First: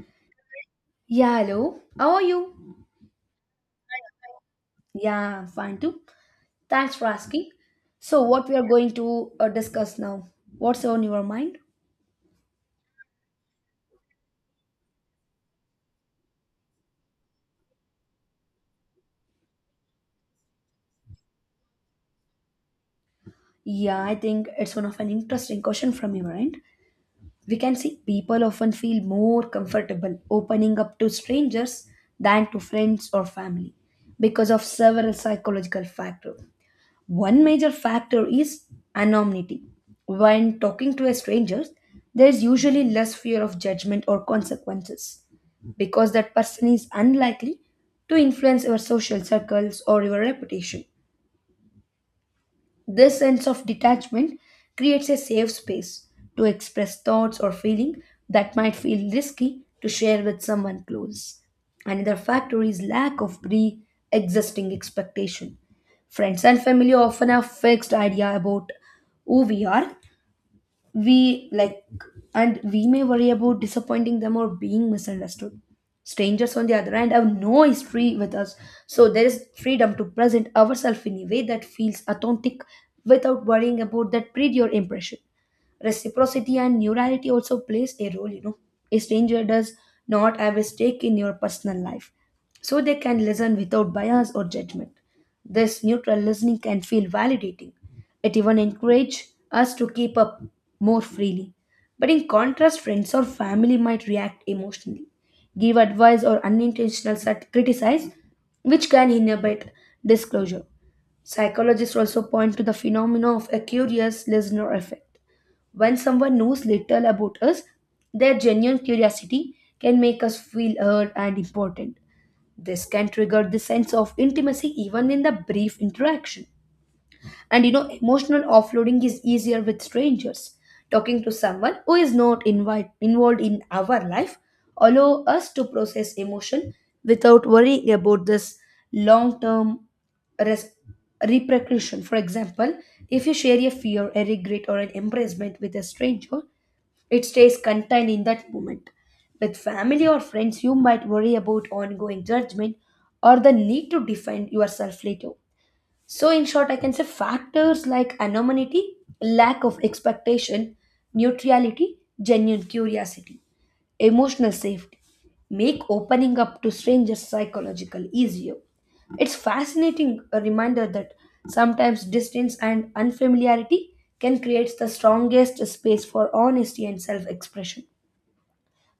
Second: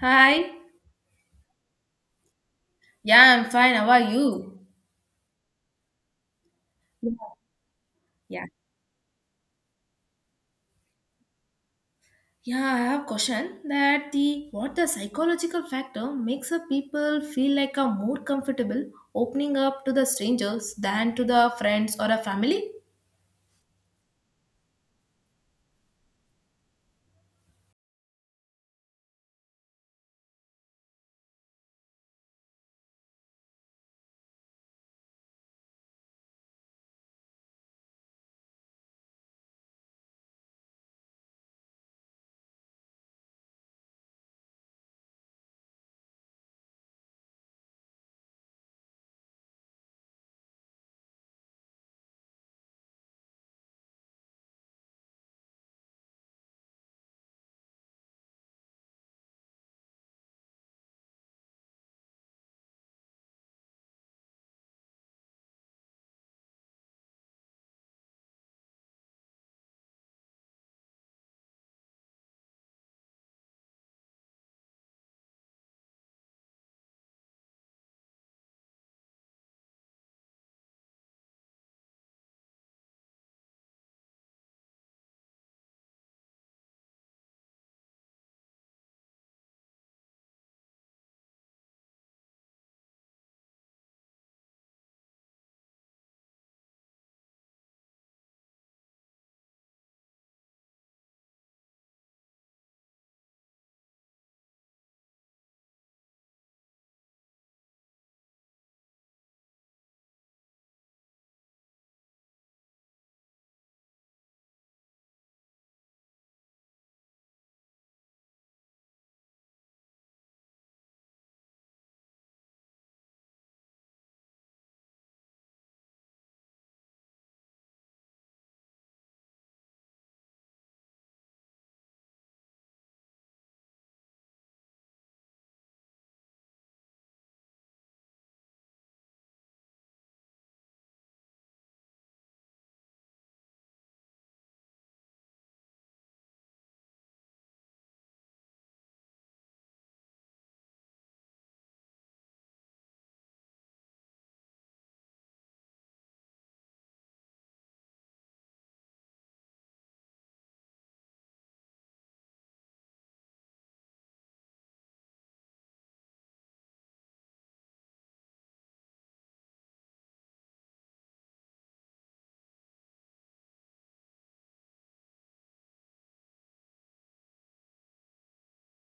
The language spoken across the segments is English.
Hi. Yeah, hello. How are you? Yeah, I'm fine. How are you? Yeah, I'm fine too. Thanks for Yeah. asking. So, Yeah, what we are going to discuss now? What's on your mind? Yeah, I have a question that the what the psychological factor makes a people feel like a more comfortable opening up to the strangers than to the friends or a family? Yeah, I think it's one of an interesting question from your end. We can see people often feel more comfortable opening up to strangers than to friends or family because of several psychological factors. One major factor is anonymity. When talking to a stranger, there is usually less fear of judgment or consequences because that person is unlikely to influence your social circles or your reputation. This sense of detachment creates a safe space to express thoughts or feeling that might feel risky to share with someone close. Another factor is lack of pre-existing expectation. Friends and family often have fixed idea about who we are, we like, and we may worry about disappointing them or being misunderstood. Strangers, on the other hand, have no history with us, so there is freedom to present ourselves in a way that feels authentic without worrying about that prior impression. Reciprocity and neurality also plays a role, you know. A stranger does not have a stake in your personal life, so they can listen without bias or judgment. This neutral listening can feel validating. It even encourages us to keep up more freely. But in contrast, friends or family might react emotionally, give advice or criticize, which can inhibit disclosure. Psychologists also point to the phenomena of a curious listener effect. When someone knows little about us, their genuine curiosity can make us feel heard and important. This can trigger the sense of intimacy even in the brief interaction. And you know, emotional offloading is easier with strangers. Talking to someone who is not invite, involved in our life allow us to process emotion without worrying about this long-term res- repercussion. For example, if you share a fear, a regret, or an embarrassment with a stranger, it stays contained in that moment. With family or friends, you might worry about ongoing judgment or the need to defend yourself later. So, in short, I can say factors like anonymity, lack of expectation, neutrality, genuine curiosity, emotional safety make opening up to strangers psychological easier. It's fascinating a reminder that sometimes distance and unfamiliarity can create the strongest space for honesty and self expression.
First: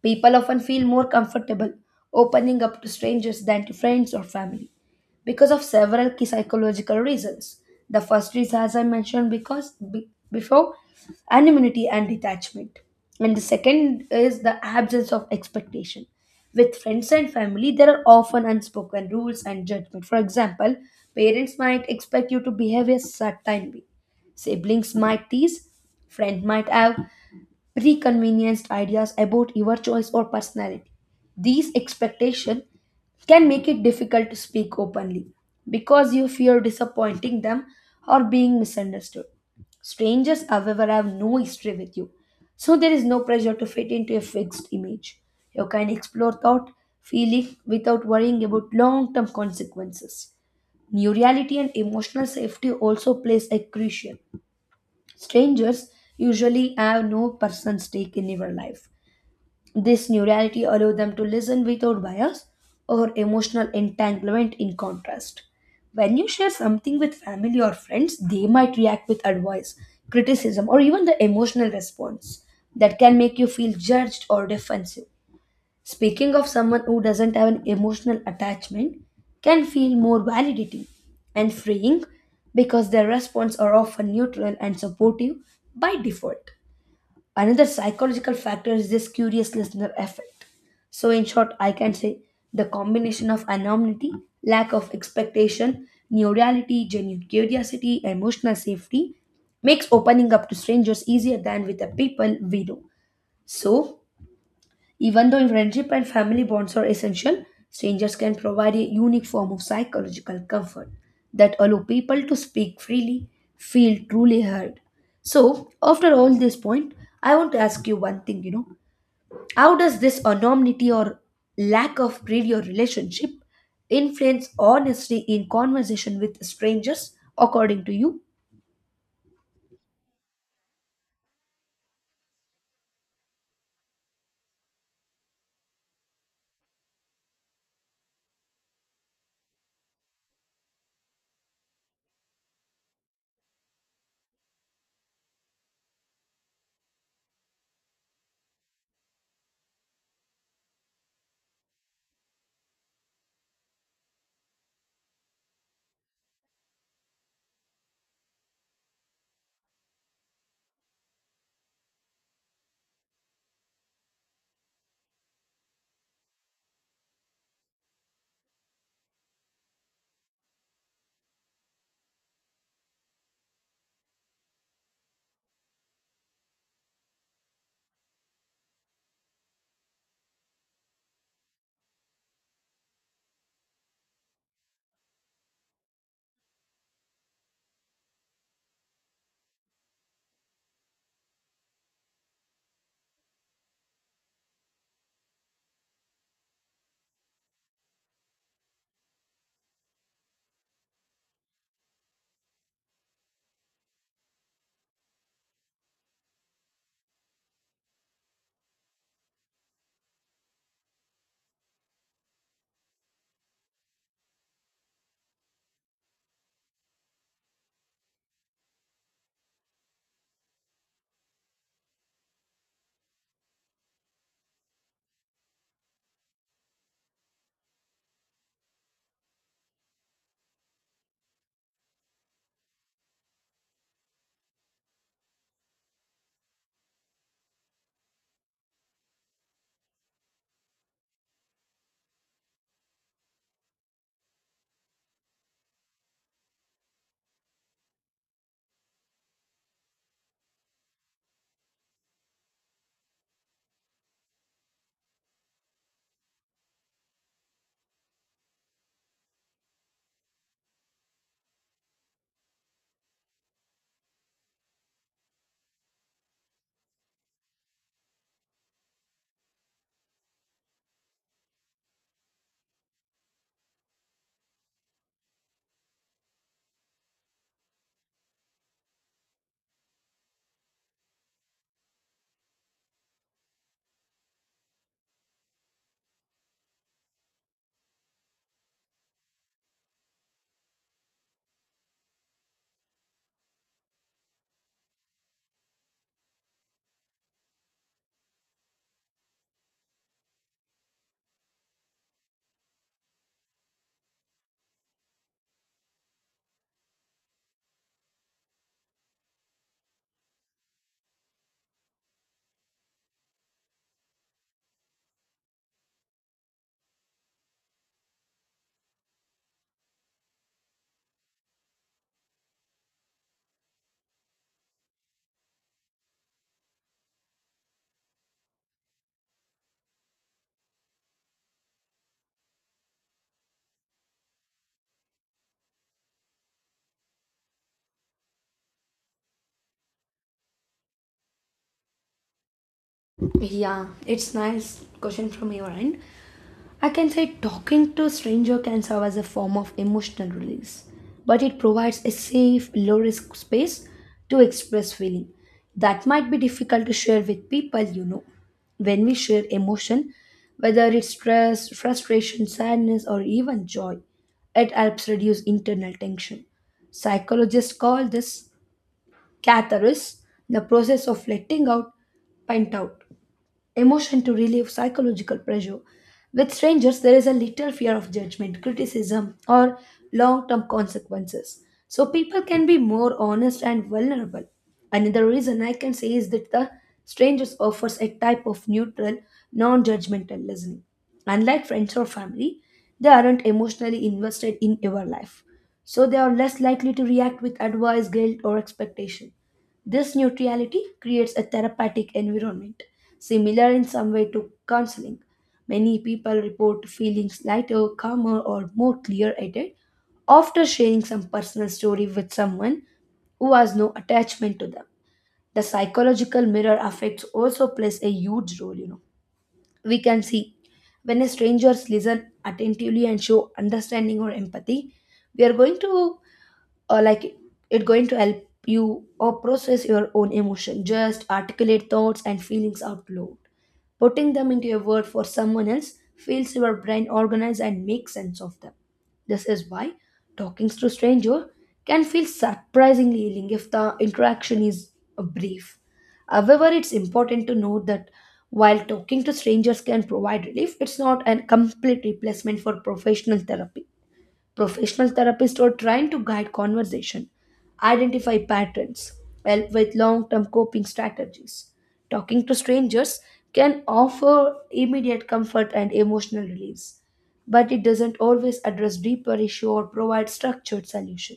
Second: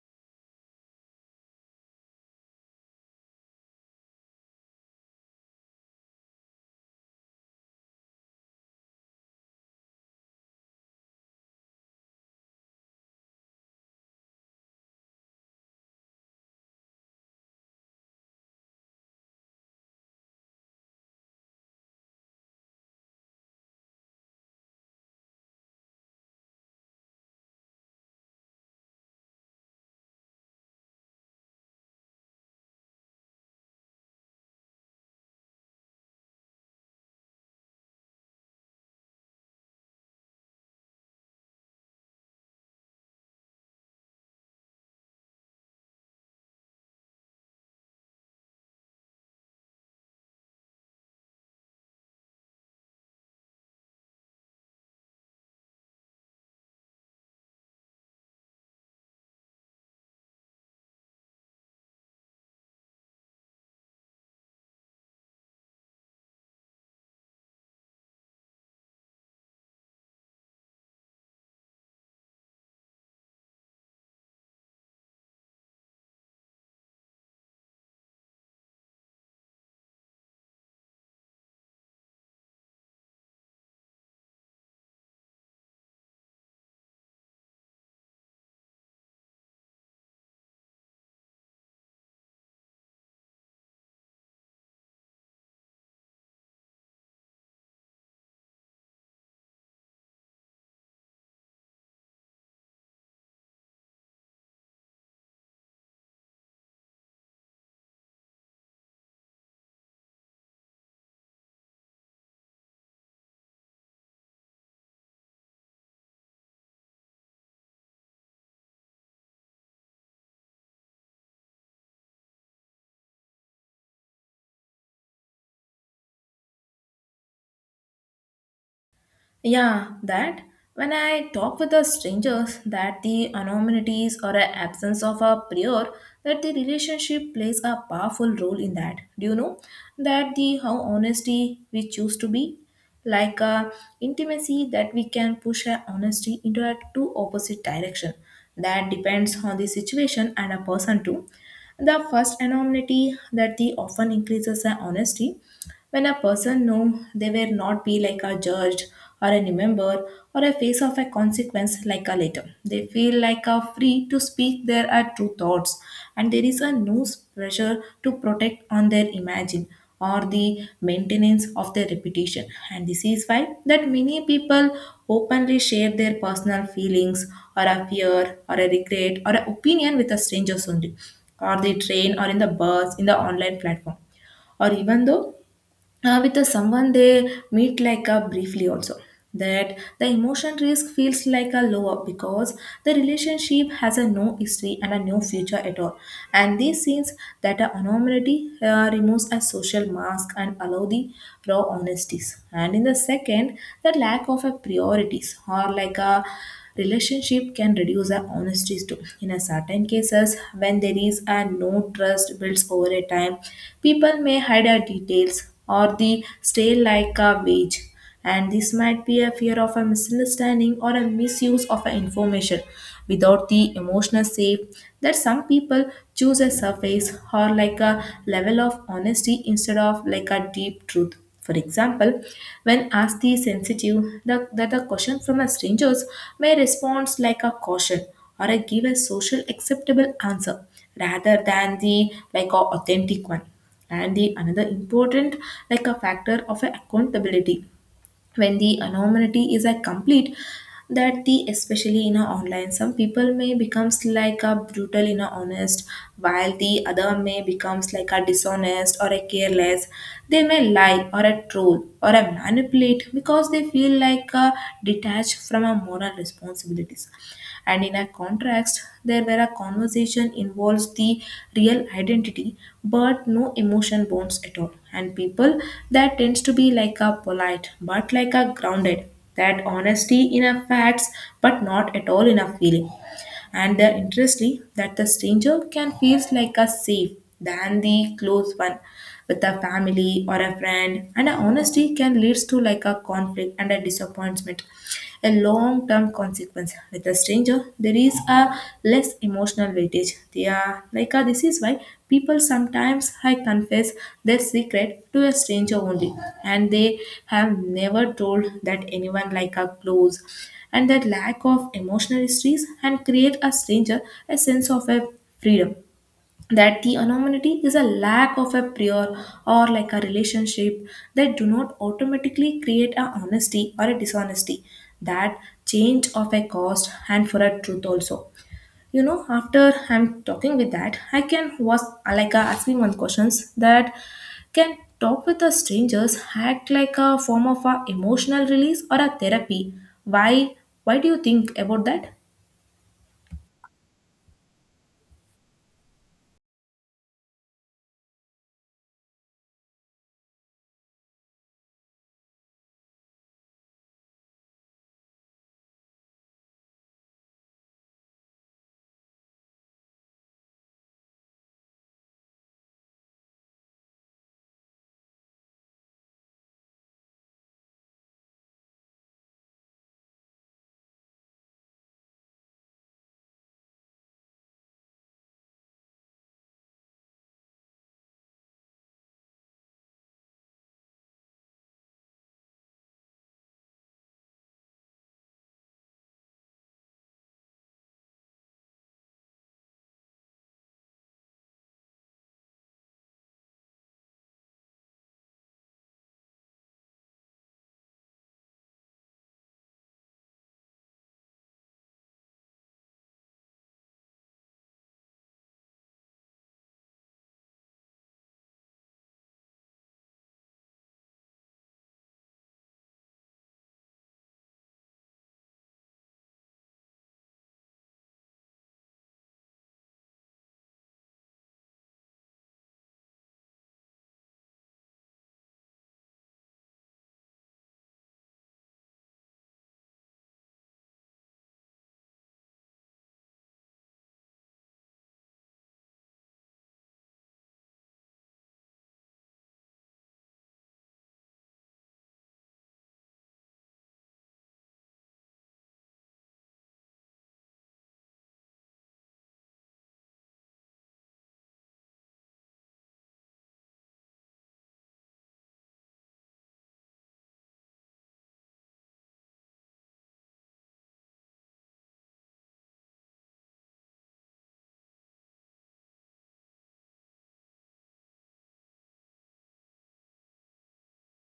People often feel more comfortable opening up to strangers than to friends or family because of several key psychological reasons. The first is, as I mentioned, before anonymity and detachment, and the second is the absence of expectation. With friends and family, there are often unspoken rules and judgment. For example, parents might expect you to behave a certain way, siblings might tease, friend might have preconvenienced ideas about your choice or personality. These expectations can make it difficult to speak openly because you fear disappointing them or being misunderstood. Strangers, however, have no history with you, so there is no pressure to fit into a fixed image. You can explore thought, feeling without worrying about long term consequences. New and emotional safety also plays a crucial. Strangers usually have no personal stake in your life. This new reality allows them to listen without bias or emotional entanglement in contrast. When you share something with family or friends, they might react with advice, criticism, or even the emotional response that can make you feel judged or defensive. Speaking of someone who doesn't have an emotional attachment can feel more validating and freeing because their response are often neutral and supportive by default. Another psychological factor is this curious listener effect. So, in short, I can say the combination of anonymity, lack of expectation, neurality, genuine curiosity, emotional safety makes opening up to strangers easier than with the people we know. So, even though friendship and family bonds are essential, strangers can provide a unique form of psychological comfort that allow people to speak freely, feel truly heard. So, after all this point, I want to ask you one thing, you know, how does this anonymity or lack of previous relationship influence honesty in conversation with strangers according to you? Yeah, that when I talk with the strangers, that the anonymities or a absence of a prior, that the relationship plays a powerful role in that. Do you know that the how honesty we choose to be, like intimacy that we can push our honesty into a two opposite direction. That depends on the situation and a person too. The first anonymity that the often increases our honesty when a person know they will not be like a judge or a member or a face of a consequence like a letter. They feel like a free to speak their true thoughts and there is a no pressure to protect on their imagine or the maintenance of their reputation, and this is why that many people openly share their personal feelings or a fear or a regret or an opinion with a strangers only or the train or in the bus in the online platform or even though with the someone they meet like a briefly also, that the emotion risk feels like a lower because the relationship has a no history and a no future at all, and this seems that a anonymity removes a social mask and allow the raw honesties, and in the second the lack of a priorities or like a relationship can reduce our honesties too in a certain cases when there is a no trust builds over a time, people may hide our details or the stay like a wage. And this might be a fear of a misunderstanding or a misuse of a information without the emotional safe, that some people choose a surface or like a level of honesty instead of like a deep truth. For example, when asked the sensitive that the question from a strangers may respond like a caution or a give a social acceptable answer rather than the like a authentic one, and the another important like a factor of a accountability when the anonymity is a complete, that the especially in a online some people may becomes like a brutal in a honest while the other may becomes like a dishonest or a careless, they may lie or a troll or a manipulate because they feel like a detached from a moral responsibilities, and in a contrast there where a conversation involves the real identity but no emotion bonds at all, and people that tends to be like a polite but like a grounded, that honesty in a facts but not at all in a feeling, and the interesting that the stranger can feels like a safe than the close one with a family or a friend, and a honesty can leads to like a conflict and a disappointment, a long term consequence. With a stranger, there is a less emotional weightage. They are like this is why people sometimes I confess their secret to a stranger only, and they have never told that anyone like a close. And that lack of emotional histories and create a stranger a sense of a freedom, that the anonymity is a lack of a prior or like a relationship that do not automatically create a honesty or a dishonesty, that change of a cost and for a truth also. You know, after I'm talking with that I can was like asking one questions, that can talk with the strangers act like a form of a emotional release or a therapy. Why why do you think about that? Yeah, it's nice question from your end. I can say talking to a stranger can serve as a form of emotional release, but it provides a safe, low risk space to express feeling that might be difficult to share with people you know. When we share emotion, whether it's stress, frustration, sadness, or even joy, it helps reduce internal tension. Psychologists call this catharsis, the process of letting out, pent out emotion to relieve psychological pressure. With strangers, there is a little fear of judgment, criticism, or long term consequences. So people can be more honest and vulnerable. Another reason I can say is that the strangers offers a type of neutral, non judgmental listening. Unlike friends or family, they aren't emotionally invested in your life. So they are less likely to react with advice, guilt, or expectation. This neutrality creates a therapeutic environment, similar in some way to counseling. Many people report feeling lighter, calmer, or more clear headed after sharing some personal story with someone who has no attachment to them. The psychological mirror effect also plays a huge role, you know. We can see when a strangers listen attentively and show understanding or empathy, we are going to or like it going to help you or process your own emotion. Just articulate thoughts and feelings out loud, putting them into a word for someone else feels your brain organize and make sense of them. This is why talking to a stranger can feel surprisingly healing if the interaction is brief. However, it's important to note that while talking to strangers can provide relief, it's not a complete replacement for professional therapy. Professional therapists are trying to guide conversation, identify patterns, help with long term coping strategies. Talking to strangers can offer immediate comfort and emotional release, but it doesn't always address deeper issue or provide structured solution.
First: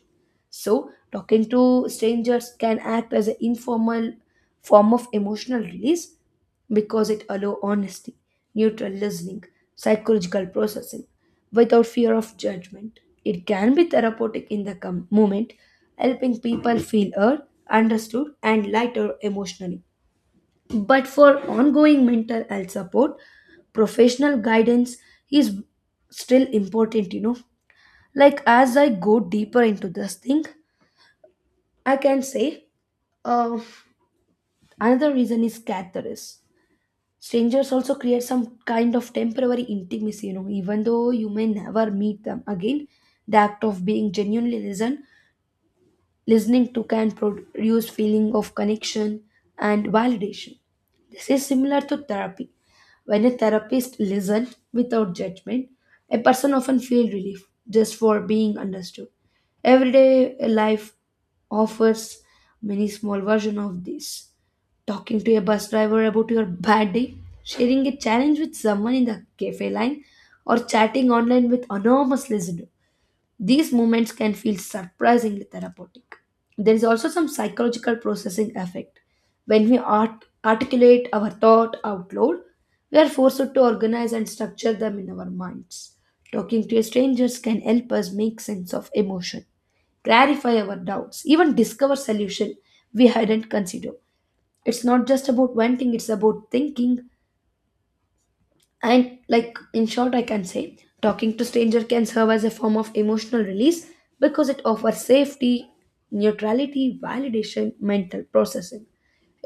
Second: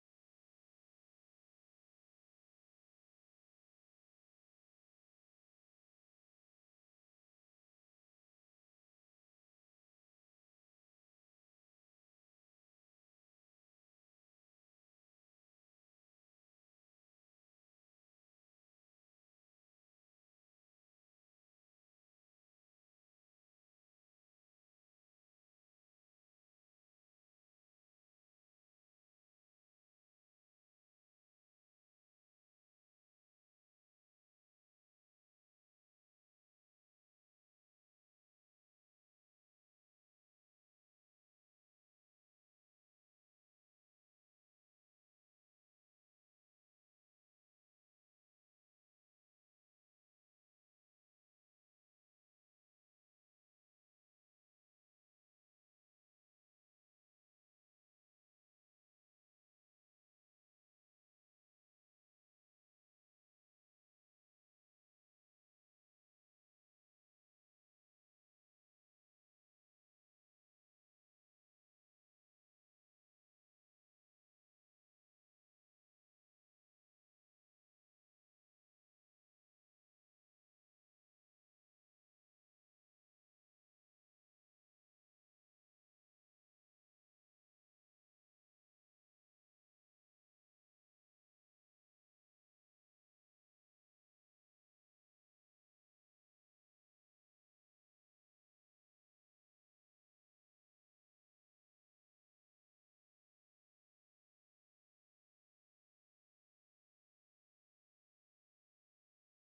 So, talking to strangers can act as an informal form of emotional release because it allows honesty, neutral listening, psychological processing without fear of judgment. It can be therapeutic in the moment, helping people feel heard, understood, and lighter emotionally. But for ongoing mental health support, professional guidance is still important, you know. Like as I go deeper into this thing, I can say uh, another reason is catharsis. Strangers also create some kind of temporary intimacy, you know, even though you may never meet them again. The act of being genuinely listened listening to can produce feeling of connection and validation. This is similar to therapy. When a therapist listens without judgment, a person often feels relief just for being understood. Everyday life offers many small versions of this: talking to a bus driver about your bad day, sharing a challenge with someone in the cafe line, or chatting online with anonymous listener. These moments can feel surprisingly therapeutic. There is also some psychological processing effect. When we articulate our thought out loud, we are forced to organize and structure them in our minds. Talking to strangers can help us make sense of emotion, clarify our doubts, even discover solution we hadn't considered. It's not just about one thing, it's about thinking. And like in short, I can say talking to stranger can serve as a form of emotional release because it offers safety, neutrality, validation, mental processing.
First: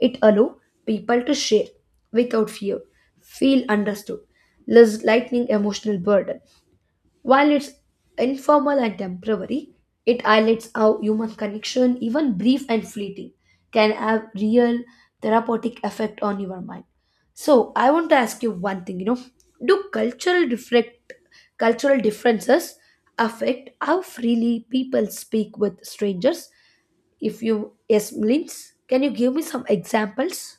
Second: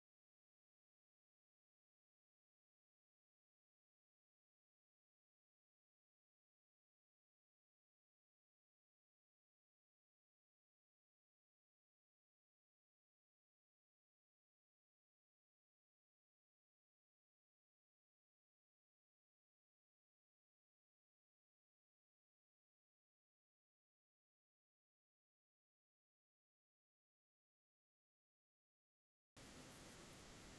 It allows people to share without fear, feel understood, less lightening emotional burden. While it's informal and temporary, it highlights how human connection, even brief and fleeting, can have real therapeutic effect on your mind. So I want to ask you one thing, you know, do cultural reflect cultural differences affect how freely people speak with strangers? If you yes, Linz, can you give me some examples?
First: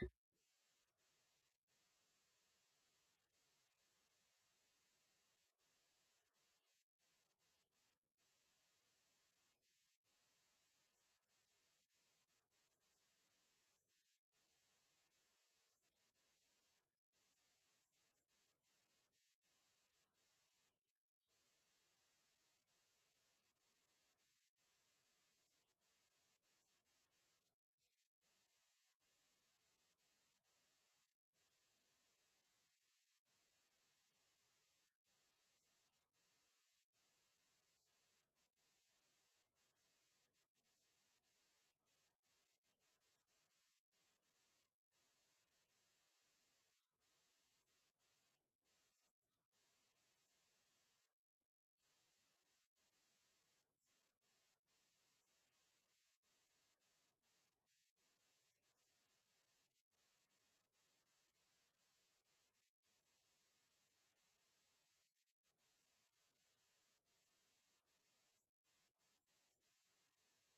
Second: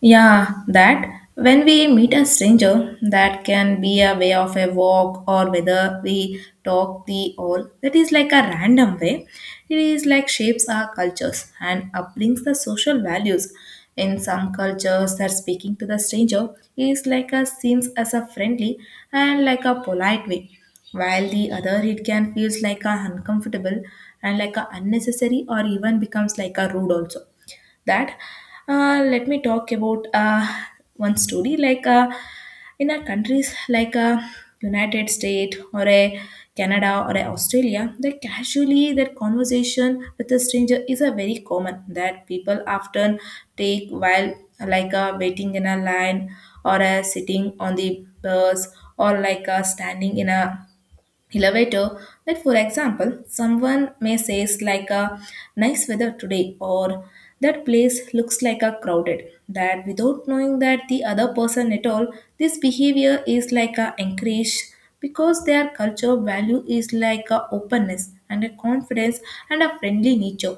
Yeah, that when we meet a stranger, that can be a way of a walk or whether we talk the all. That is like a random way. It is like shapes our cultures and upbrings the social values. In some cultures, that speaking to the stranger is like a seems as a friendly and like a polite way, while the other it can feels like a uncomfortable and like a unnecessary or even becomes like a rude also. That let me talk about one story like in a countries like united states or a canada or a australia, that casually that conversation with a stranger is a very common, that people often take while like waiting in a line or sitting on the bus or like standing in a elevator, that for example someone may say it's like a nice weather today or that place looks like a crowded, that without knowing that the other person at all. This behavior is like a encourage because their culture value is like a openness and a confidence and a friendly nature,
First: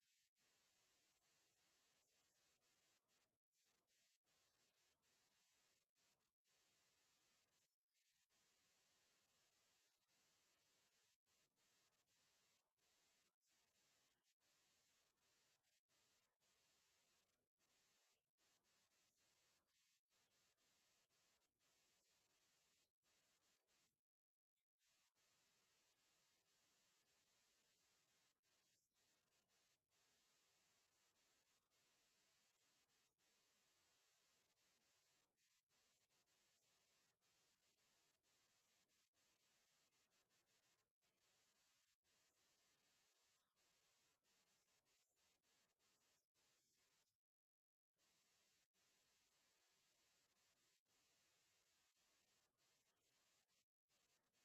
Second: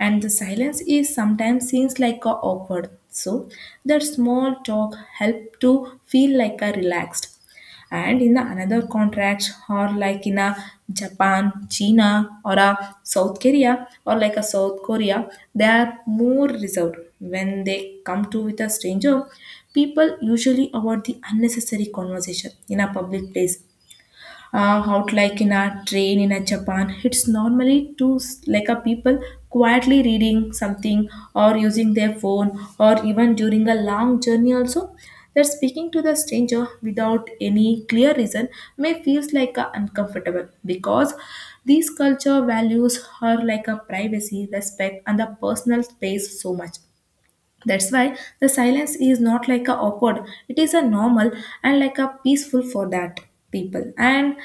and the silence is sometimes seems like a awkward, so that small talk help to feel like a relaxed. And in the another contracts or like in a japan china or a south korea they are more reserved when they come to with a stranger. People usually avoid the unnecessary conversation in a public place out like in a train in a Japan. It's normally to like a people quietly reading something or using their phone or even during a long journey also. That speaking to the stranger without any clear reason may feels like a uncomfortable because these culture values are like a privacy, respect, and the personal space so much. That's why the silence is not like a awkward, it is a normal and like a peaceful for that people. And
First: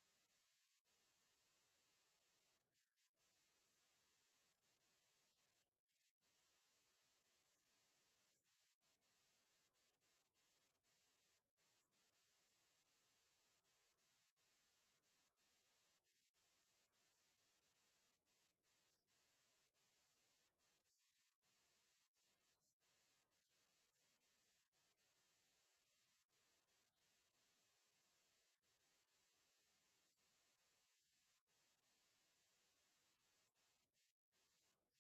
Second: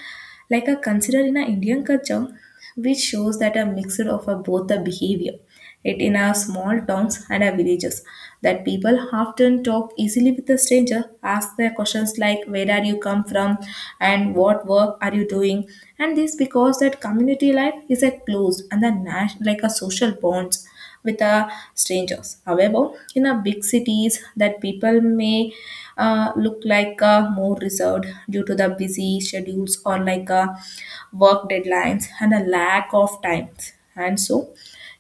like a consider in a Indian culture, which shows that a mixture of a both the behavior, it in our small towns and our villages that people often talk easily with a stranger, ask their questions like where are you come from and what work are you doing, and this because that community life is a close and a like a social bonds with the strangers. However, in a big cities that people may look like more reserved due to the busy schedules or like work deadlines and a lack of time. And so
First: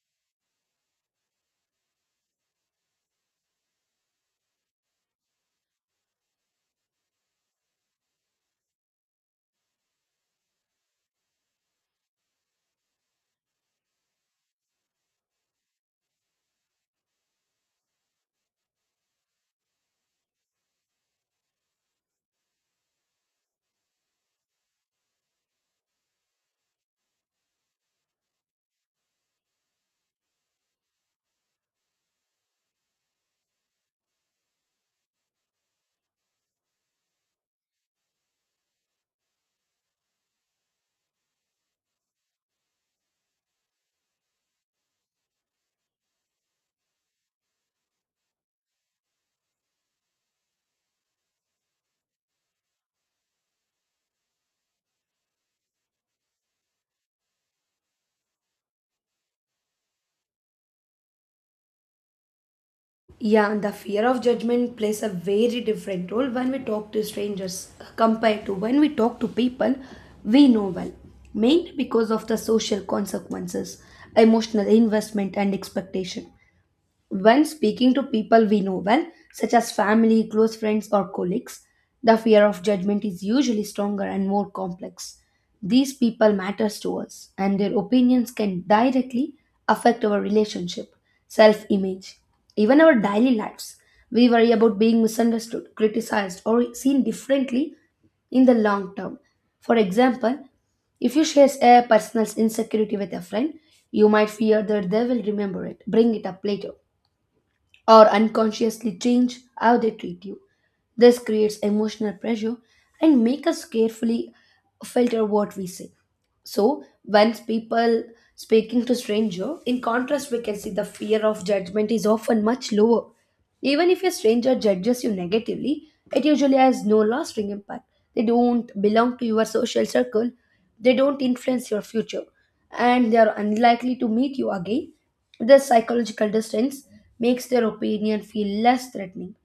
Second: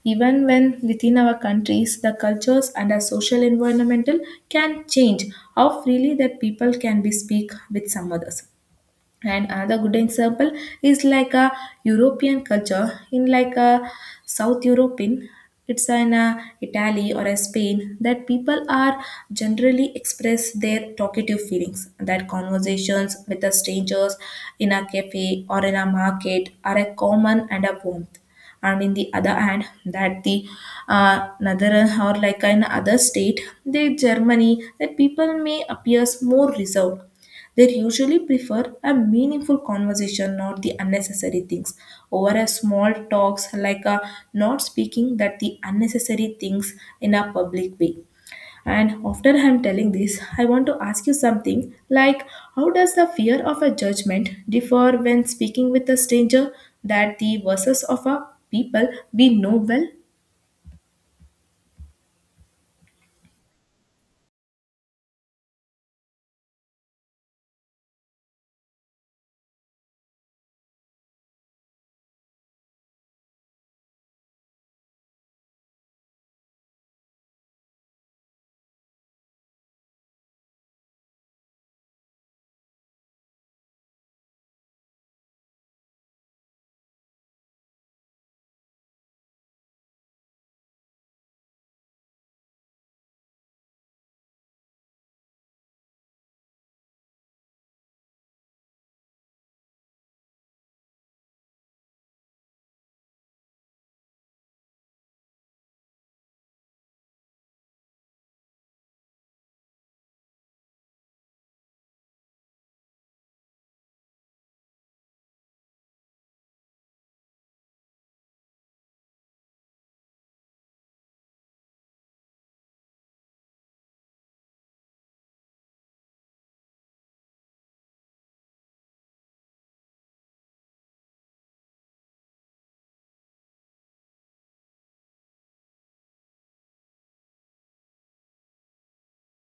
even when within our countries, the cultures and our social environmental can change how freely that people can be speak with some others. And another good example is like a european culture in like a south european, it's in a italy or a spain that people are generally express their talkative feelings, that conversations with the strangers in a cafe or in a market are a common and a warmth. And in the other hand that the another or like in other state the germany, that people may appears more reserved, they usually prefer a meaningful conversation, not the unnecessary things, over a small talks like a not speaking that the unnecessary things in a public way. And after I'm telling this, I want to ask you something like how does the fear of a judgment differ when speaking with a stranger, that the versus of a people we know well? Yeah, and the fear of judgment plays a very different role when we talk to strangers compared to when we talk to people we know well, mainly because of the social consequences, emotional investment, and expectation. When speaking to people we know well, such as family, close friends, or colleagues, the fear of judgment is usually stronger and more complex. These people matters to us, and their opinions can directly affect our relationship, self-image, even our daily lives. We worry about being misunderstood, criticized, or seen differently in the long term. For example, if you share a personal insecurity with a friend, you might fear that they will remember it, bring it up later or unconsciously change how they treat you. This creates emotional pressure and make us carefully filter what we say. So, when people speaking to stranger, in contrast, we can see the fear of judgment is often much lower. Even if a stranger judges you negatively, it usually has no lasting impact. They don't belong to your social circle, they don't influence your future, and they are unlikely to meet you again. This psychological distance makes their opinion feel less threatening.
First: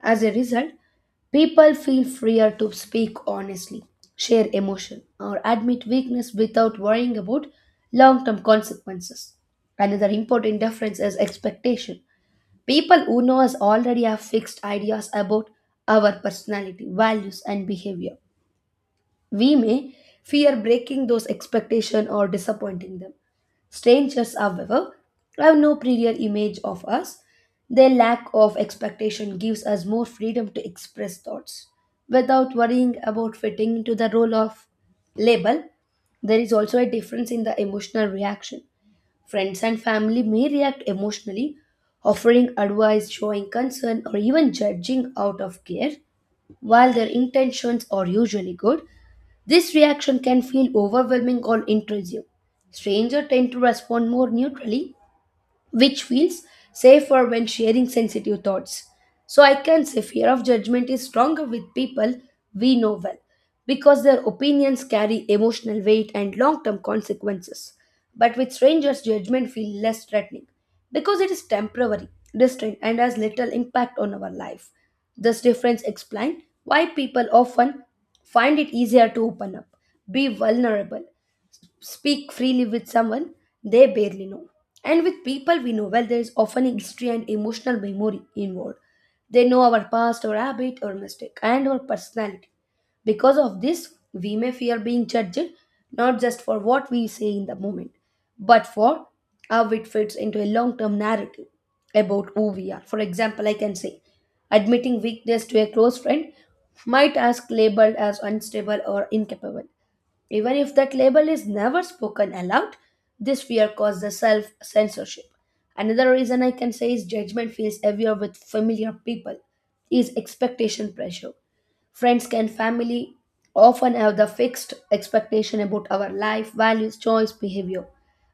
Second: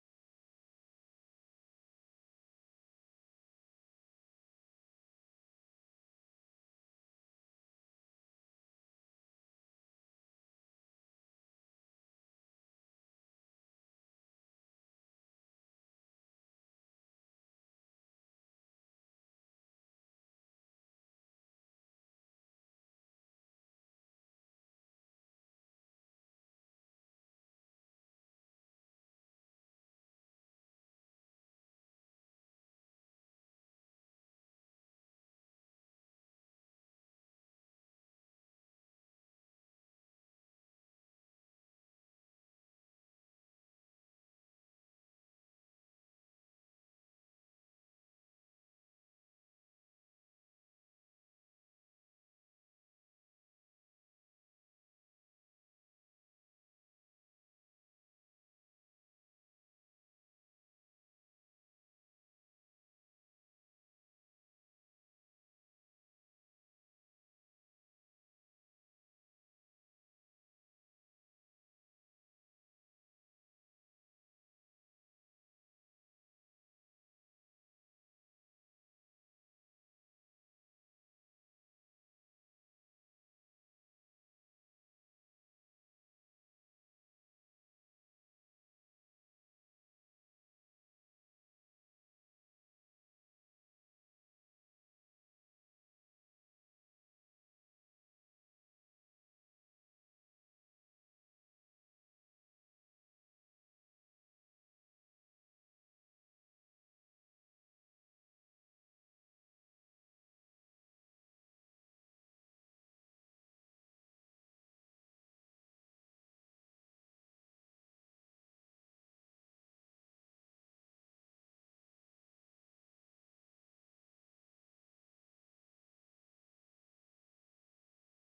As a result, people feel freer to speak honestly, share emotion, or admit weakness without worrying about long term consequences. Another important difference is expectation. People who know us already have fixed ideas about our personality, values, and behavior. We may fear breaking those expectations or disappointing them. Strangers, however, have no prior image of us. Their lack of expectation gives us more freedom to express thoughts without worrying about fitting into the role of label. There is also a difference in the emotional reaction. Friends and family may react emotionally, offering advice, showing concern, or even judging out of care. While their intentions are usually good, this reaction can feel overwhelming or intrusive. Strangers tend to respond more neutrally, which feels safer when sharing sensitive thoughts. So I can say fear of judgment is stronger with people we know well because their opinions carry emotional weight and long term consequences. But with strangers, judgment feels less threatening because it is temporary, distant, and has little impact on our life. This difference explains why people often find it easier to open up, be vulnerable, speak freely with someone they barely know. And with people we know well, there is often history and emotional memory involved. They know our past, our habit, our mistake, and our personality. Because of this, we may fear being judged not just for what we say in the moment, but for how it fits into a long term narrative about who we are. For example, I can say admitting weakness to a close friend might ask labeled as unstable or incapable. Even if that label is never spoken aloud, this fear causes self censorship. Another reason I can say is judgment feels heavier with familiar people, is expectation pressure. Friends and family often have the fixed expectation about our life, values, choice, behavior.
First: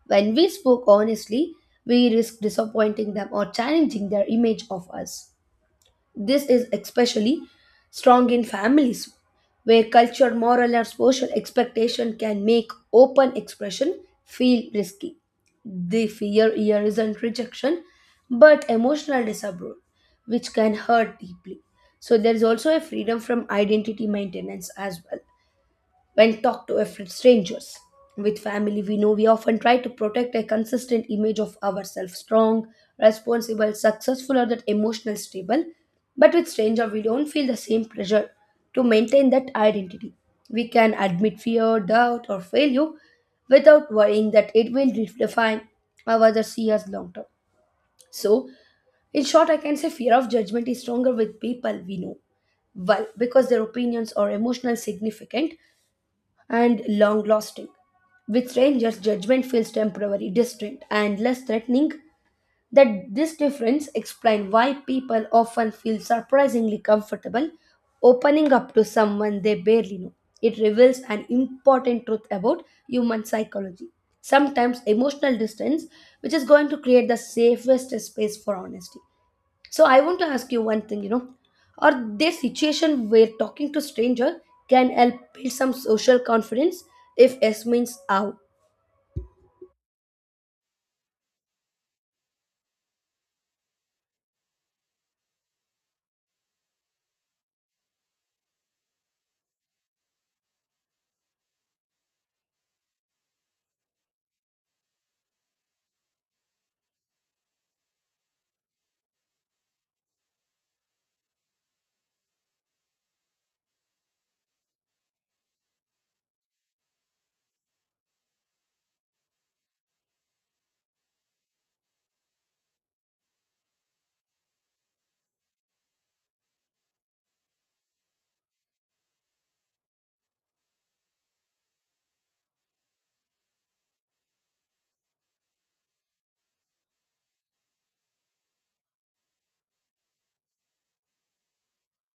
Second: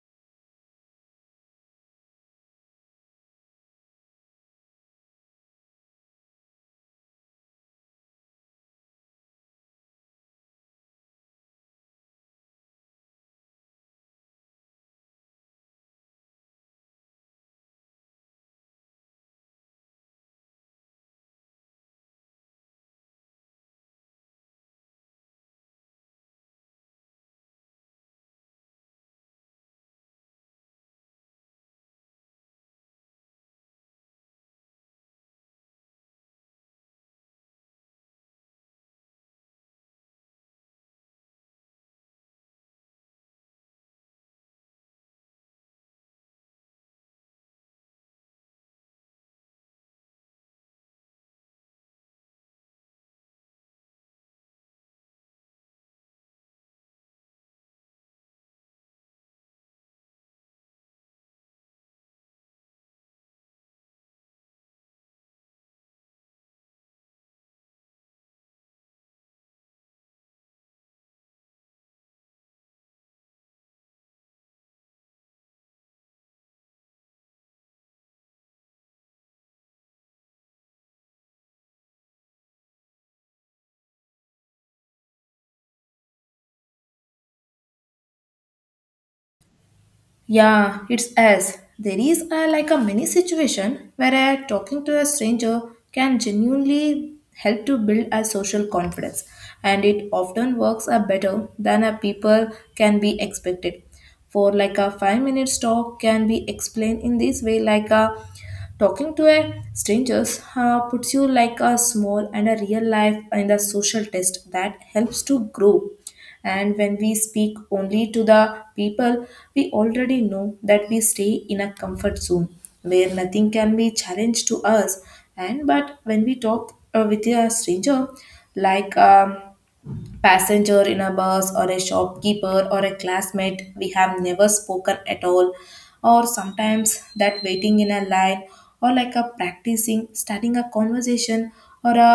When we spoke honestly, we risk disappointing them or challenging their image of us. This is especially strong in families where culture, moral, or social expectation can make open expression feel risky. The fear here isn't rejection but emotional disapproval, which can hurt deeply. So, there is also a freedom from identity maintenance as well when talked to strangers. With family, we know we often try to protect a consistent image of ourselves strong, responsible, successful, or that emotional stable. But with stranger, we don't feel the same pressure to maintain that identity. We can admit fear, doubt, or failure without worrying that it will define how others see us long term. So, in short, I can say fear of judgment is stronger with people we know well because their opinions are emotional significant and long lasting. With strangers, judgment feels temporary, distant, and less threatening. That this difference explains why people often feel surprisingly comfortable opening up to someone they barely know. It reveals an important truth about human psychology. Sometimes emotional distance, which is going to create the safest space for honesty. So I want to ask you one thing, you know, are there situations where talking to stranger can help build some social confidence if S means out? Yeah, it's as there is a, like a mini situation where a, talking to a stranger can genuinely help to build a social confidence, and it often works a better than a people can be expected. For like a 5 minutes talk can be explained in this way, like a talking to a strangers puts you like a small and a real life and a social test that helps to grow. And when we speak only to the people, we already know that we stay in a comfort zone where nothing can be challenged to us. And but when we talk with a stranger, like passenger in a bus or a shopkeeper or a classmate we have never spoken at all, or sometimes that waiting in a line or like a practicing starting a conversation, or a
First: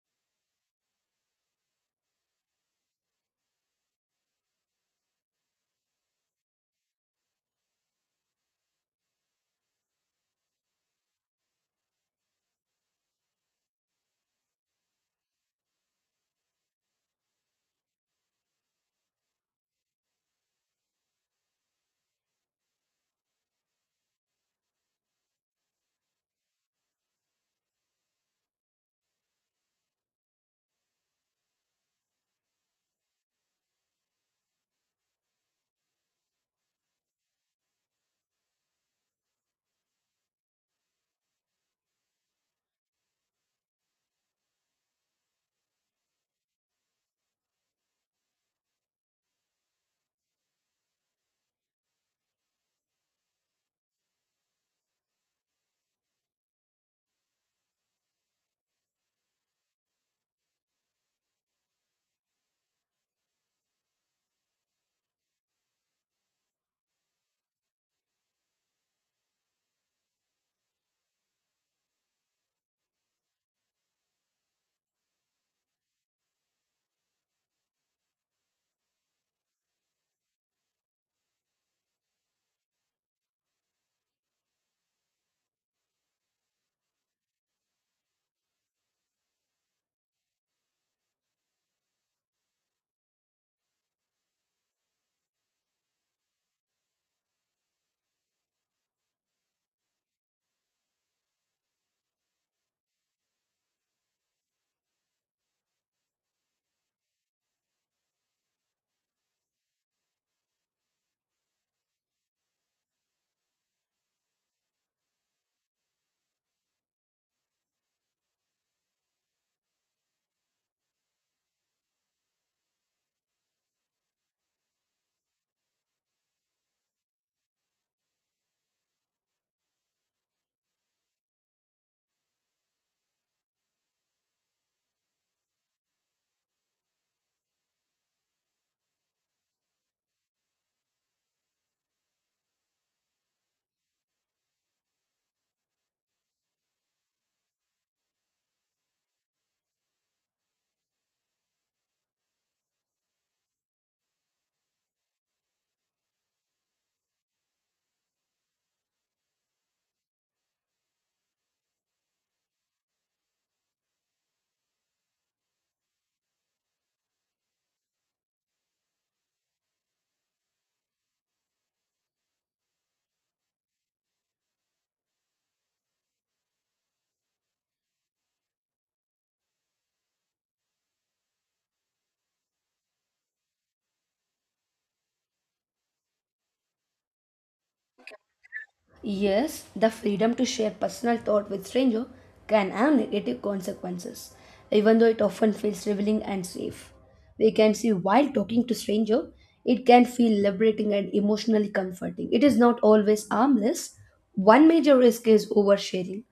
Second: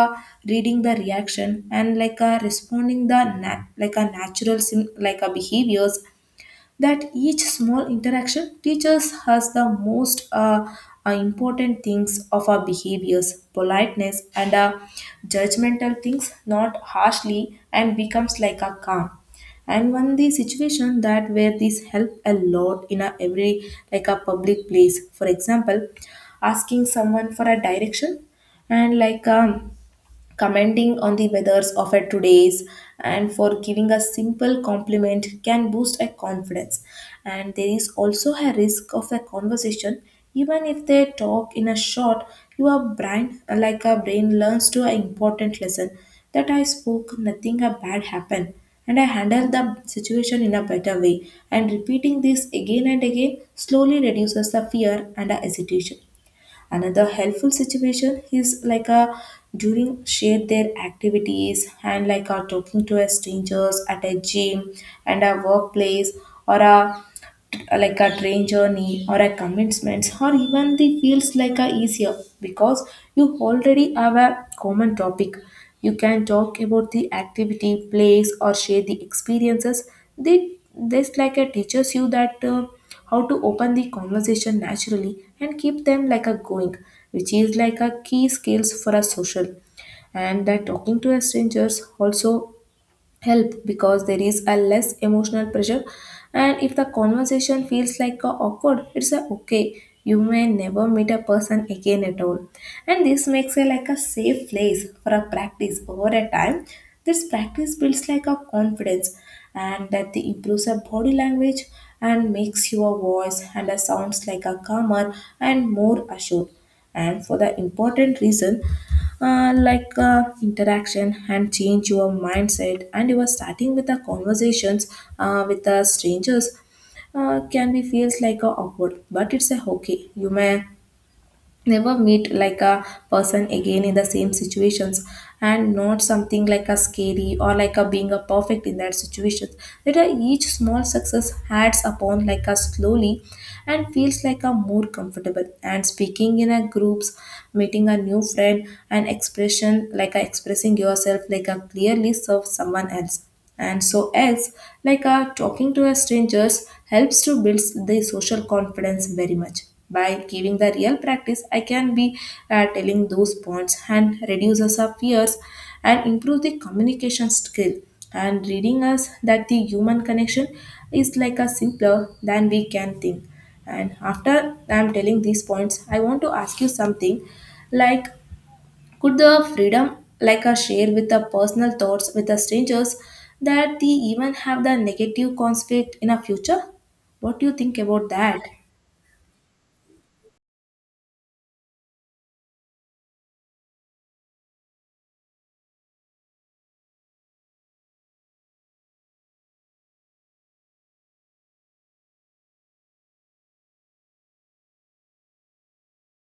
reading the reaction and like a responding the like a natural like a behaviors, that each small interaction teaches us the most important things of our behaviors politeness and judgmental things not harshly and becomes like a calm. And one the situation that where this help a lot in a every like a public place, for example asking someone for a direction and like commenting on the weathers of a today's, and for giving a simple compliment can boost a confidence. And there is also a risk of a conversation, even if they talk in a short, your brain like a brain learns to an important lesson that I spoke nothing a bad happened and I handled the situation in a better way, and repeating this again and again slowly reduces the fear and the hesitation. Another helpful situation is like a during share their activities and like a talking to a strangers at a gym and a workplace or a like a train journey or a commitments or even the feels like a easier, because you already have a common topic, you can talk about the activity place or share the experiences. They this like a teaches you that how to open the conversation naturally and keep them like a going, which is like a key skills for a social. And that talking to a strangers also help because there is a less emotional pressure, and if the conversation feels like a awkward it's a okay, you may never meet a person again at all, and this makes it like a safe place for a practice over a time. This practice builds like a confidence, and that the improves a body language and makes your voice and a sounds like a calmer and more assured. And for the important reason like interaction and change your mindset, and you are starting with the conversations with the strangers can be feels like a awkward, but it's a okay, you may never meet like a person again in the same situations, and not something like a scary or like a being a perfect in that situation. That a each small success adds upon like a slowly and feels like a more comfortable and speaking in a groups, meeting a new friend and expression like a expressing yourself like a clearly serves someone else. And so else like talking to a strangers helps to build the social confidence very much by giving the real practice. I can be telling those points and reduces our fears and improve the communication skill and reading us that the human connection is like a simpler than we can think. And after I'm telling these points I want to ask you something like could the freedom like a share with the personal thoughts with the strangers, that they even have the negative conflict in a future? What do you think about that? Yes, the freedom to share personal thought with stranger can have negative consequences, even though it often feels revealing and safe. We can see while talking to stranger, it can feel liberating and emotionally comforting. It is not always harmless. One major risk is oversharing.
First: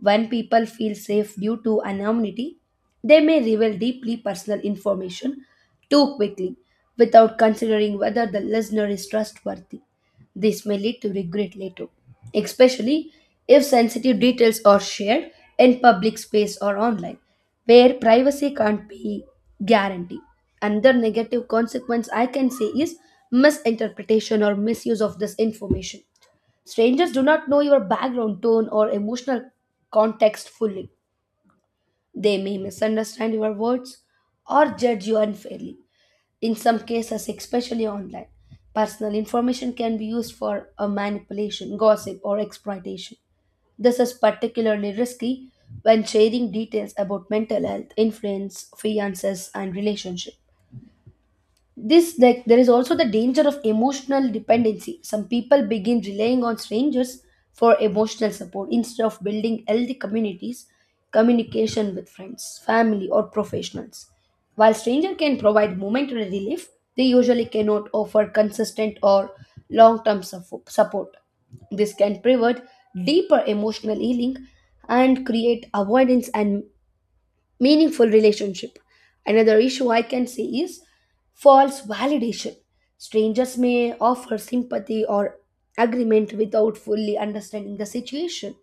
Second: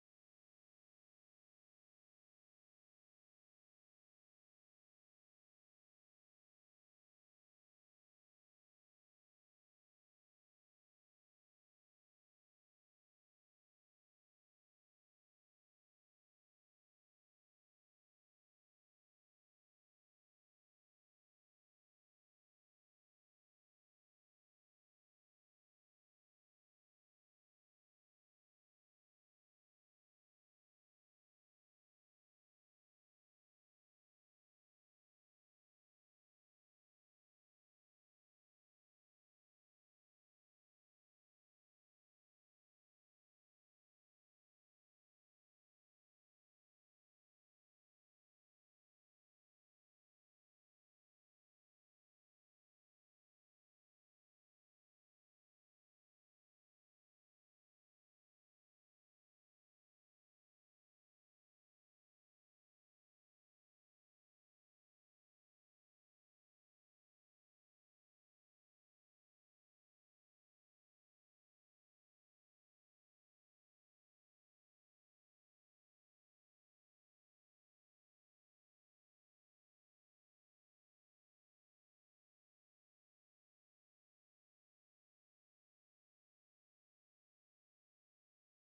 When people feel safe due to anonymity, they may reveal deeply personal information too quickly without considering whether the listener is trustworthy. This may lead to regret later, especially if sensitive details are shared in public space or online, where privacy can't be guaranteed. Another negative consequence I can say is misinterpretation or misuse of this information. Strangers do not know your background, tone, or emotional context fully. They may misunderstand your words or judge you unfairly. In some cases, especially online, personal information can be used for a manipulation, gossip, or exploitation. This is particularly risky when sharing details about mental health, influence, finances, and relationships. This that there is also the danger of emotional dependency. Some people begin relying on strangers for emotional support instead of building healthy communities communication with friends family or professionals. While stranger can provide momentary relief, they usually cannot offer consistent or long-term support. This can prevent deeper emotional healing and create avoidance and meaningful relationship. Another issue I can see is false validation. Strangers may offer sympathy or agreement without fully understanding the situation,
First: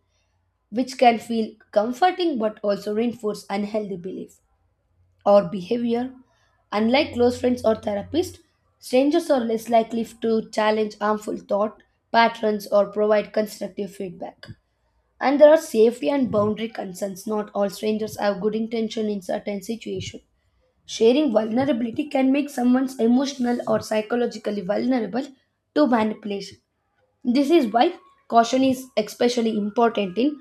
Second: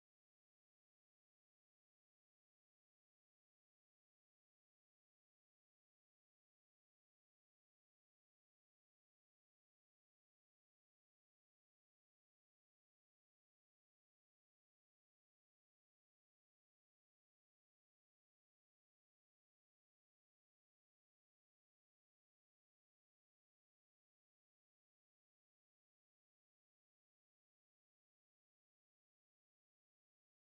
which can feel comforting but also reinforce unhealthy belief or behavior. Unlike close friends or therapists, strangers are less likely to challenge harmful thought patterns or provide constructive feedback. And there are safety and boundary concerns. Not all strangers have good intention in certain situations. Sharing vulnerability can make someone emotional or psychologically vulnerable to manipulation. This is why caution is especially important in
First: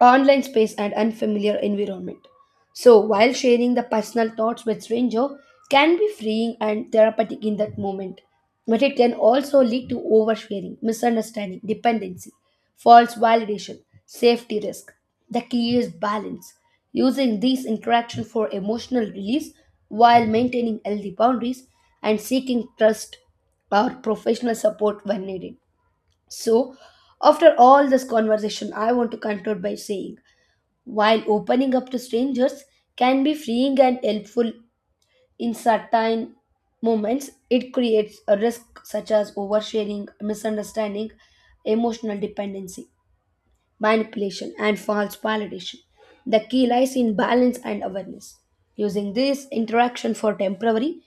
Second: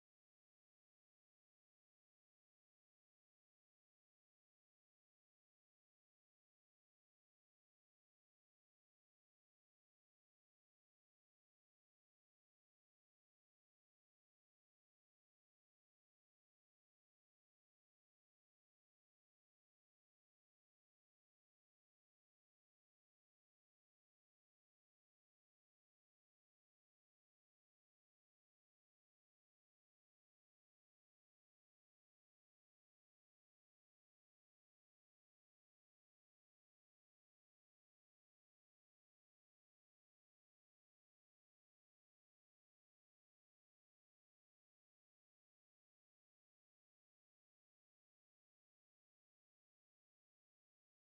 online space and unfamiliar environment. So while sharing the personal thoughts with stranger can be freeing and therapeutic in that moment, but it can also lead to oversharing, misunderstanding, dependency, false validation, safety risk. The key is balance, using these interaction for emotional release while maintaining healthy boundaries and seeking trust or professional support when needed. So, after all this conversation, I want to conclude by saying while opening up to strangers can be freeing and helpful in certain moments, it creates a risk such as oversharing, misunderstanding, emotional dependency, manipulation, and false validation. The key lies in balance and awareness, using this interaction for temporary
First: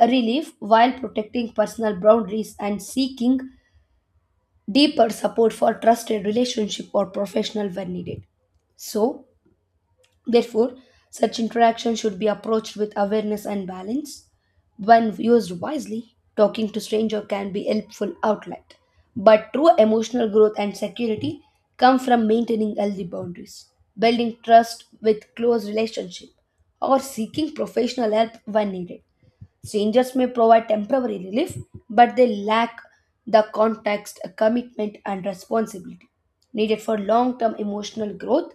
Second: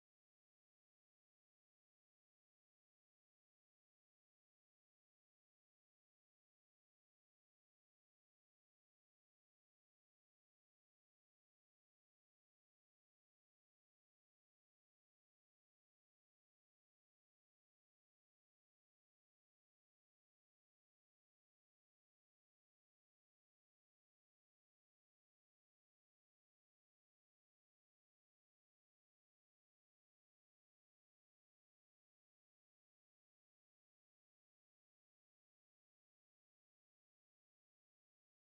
relief while protecting personal boundaries and seeking deeper support for trusted relationship or professional when needed. So, therefore, such interaction should be approached with awareness and balance. When used wisely, talking to stranger can be helpful outlet. But true emotional growth and security come from maintaining healthy boundaries, building trust with close relationship, or seeking professional help when needed. Strangers may provide temporary relief, but they lack the context, commitment, and responsibility needed for long term emotional growth.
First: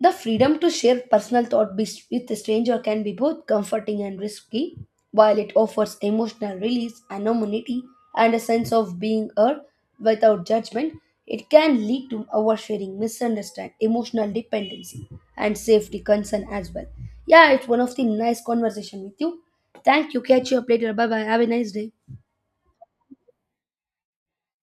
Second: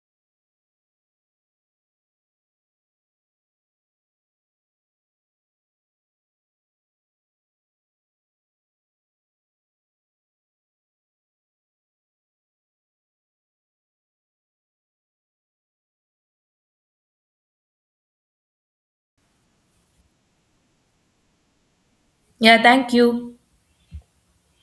The freedom to share personal thought with a stranger can be both comforting and risky, while it offers emotional release, anonymity, and a sense of being heard without judgment. It can lead to oversharing, misunderstanding, emotional dependency, and safety concern as well. Yeah, it's one of the nice conversation with you. Thank you. Catch you up later. Bye bye. Have a nice day. Yeah, thank you.